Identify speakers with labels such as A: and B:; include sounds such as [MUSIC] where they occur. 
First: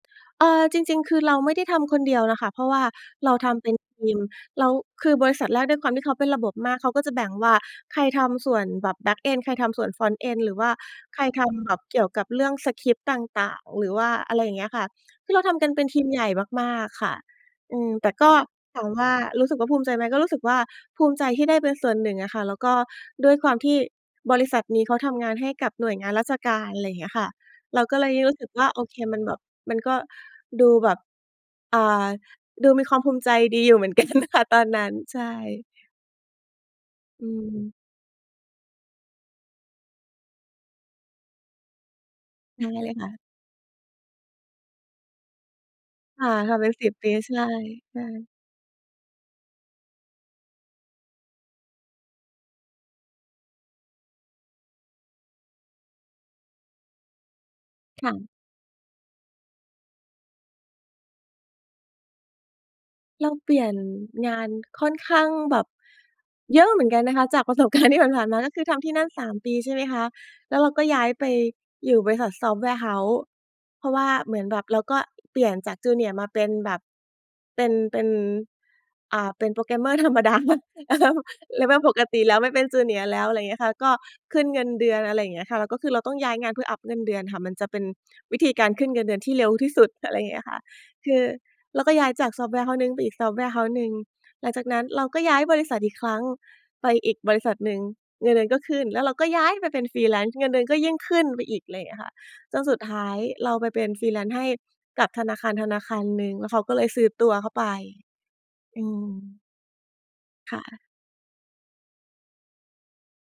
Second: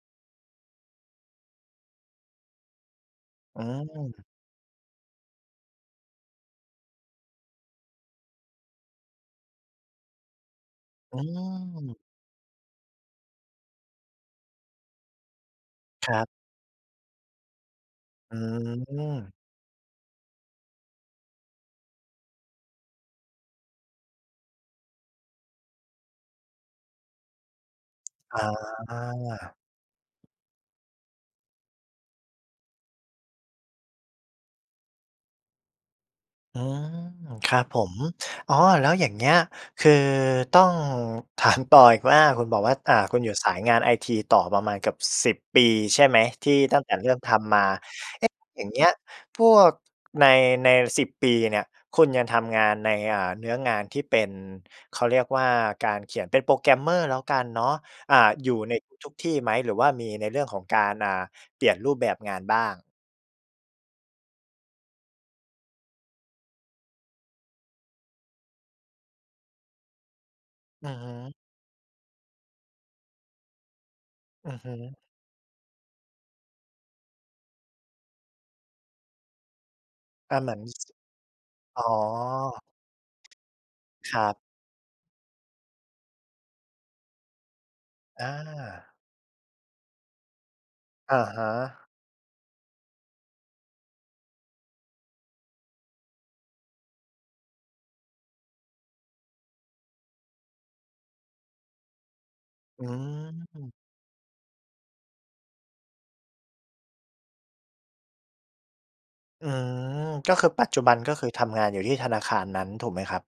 A: เออ จริง ๆ คือเราไม่ได้ทำคนเดียวน่ะค่ะ เพราะว่าเราท
B: อื
A: ำเป็นทีม
B: ม
A: แล้วคือบริษัทแรกด้วยความที่เขาเป็นระบบมาก เขาก็จะแบ่งว่า ใครทำส่วนแบบ Backend ใครทำส่วน Frontend หรือว่า
B: อื
A: ใครทำแบบ
B: ม
A: เกี่ยวกับเรื่องสกริปต์ต่าง ๆ หรือว่าอะไรอย่างเงี้ยอะค่ะ คือเราทำกันเป็นทีม
B: คร
A: ให
B: ั
A: ญ
B: บ
A: ่มาก ๆ ค่ะ อืม แต่ก
B: อ
A: ็
B: ื
A: ถามว่า
B: ม
A: รู้สึกว่าภูมิใจไหม? ก็รู้สึกว่าภูมิใจที่ได้เป็นส่วนหนึ่งอะค่ะ แล้วก็ด้วยความที่บริษัทนี้เขาทำงานให้กับหน่วยงานราชการ อะไรเงี้ยค่ะ เราก็เลยรู
B: อ
A: ้สึกว่า โอเคมันแบบ
B: า
A: มันก็ดูแบบ อ่า ดูมีความภูมิใจดีอยู่เหมือน กันอะนะคะ ตอนนั้น ใช่
B: อืม
A: อื
B: ครับ
A: ม
B: ผม อ๋อ แล้วอย่างเงี้ย คือต้อง ถาม ต่ออีกว่า คุณบ
A: ใ
B: อ
A: ช
B: ก
A: ่
B: ว่า
A: เล
B: อ่
A: ย
B: า
A: ค่ะ
B: คุณอยู่สายงาน IT ต่อประมาณเกือบ 10 ปีใช่ไหม?
A: ค่ะ
B: ที
A: ท
B: ่
A: ำเป็น
B: ตั้ง
A: ส
B: แ
A: ิ
B: ต
A: บ
B: ่เร
A: ป
B: ิ
A: ี
B: ่มท
A: ใช่
B: ำมา เ
A: ๆ
B: อ๊ะ อย่างเงี้ยพวกใน ใน 10 ปีเนี่ย คุณยังทำงานใน อ่า เนื้องานที่เป็น เขาเรียกว่าการเขียน เป็น Programmer แล้วกันเนาะ
A: ค่
B: อ่า
A: ะ
B: อยู่ในทุกที่ไหม หรือว่ามีในเรื่องของการ อ่า เปลี่ยนรูปแบบงานบ้าง?
A: เราเปลี่ยนงานค่อนข้างแบบเยอะเหมือนกันนะคะ จากประสบ การณ์ ที่ผ่าน ๆ มา ก็คือทำที่นั่น 3 ปีใช่ไหมคะ? แล้วเราก็
B: อือ
A: ย้า
B: ฮ
A: ยไป
B: ึ
A: อยู่บริษัท Software House เพราะว่าเหมือน
B: อื
A: แ
B: อ
A: บ
B: ฮ
A: บเรา
B: ึ
A: ก็เปลี่ยนจาก Junior มาเป็นแบบ เป็น เป็น อ่า เป็น Programmer ธรรมด
B: อ
A: า
B: า เห
A: เ
B: ม
A: หม
B: ื
A: ือ
B: อน
A: น อะเฮิม [CHUCKLES]
B: อ๋
A: level
B: อ
A: ปกติแล้ว ไม่เป็น Junior แล้ว อะไรเงี้ยค่ะ ก็
B: ครับ
A: ขึ้นเงินเดือน อะไรเงี้ยค่ะ แล้วก็คือเราต้องย้ายงานเพื่ออัปเงินเดือนค่ะ มันจะเป็น
B: อ
A: วิธีการขึ้น
B: า
A: เงินเดือนที่เร็วที่สุด อะไรอย่างเงี้ยค่ะ ค
B: อ
A: ื
B: ะ
A: อ
B: ฮ
A: เร
B: ะ
A: าก็ย้ายจาก Software House หนึ่งไปอีก Software House หนึ่ง หลังจากนั้นเราก็ย้ายบริษัทอีกครั้ง ไปอีกบริษัทหนึ่ง เงินเดือนก็ขึ้น แล้วเราก็ย้ายไปเป็น Freelance เงินเดือนก็ยิ่งขึ้นไปอีก อะไรเงี้ยค่ะ จนสุด
B: อื
A: ท้ายเราไป
B: ม
A: เป็น Freelance ให้กับธนาคาร ธนาคารหนึ่ง แล้วเขาก็เลยซื้อตัวเข้าไป อืม
B: อืม ก็คือ
A: ค่
B: ปัจจ
A: ะ
B: ุบัน ก็คือทำงานอยู่ที่ธนาคารนั้นถูกไหมครับ?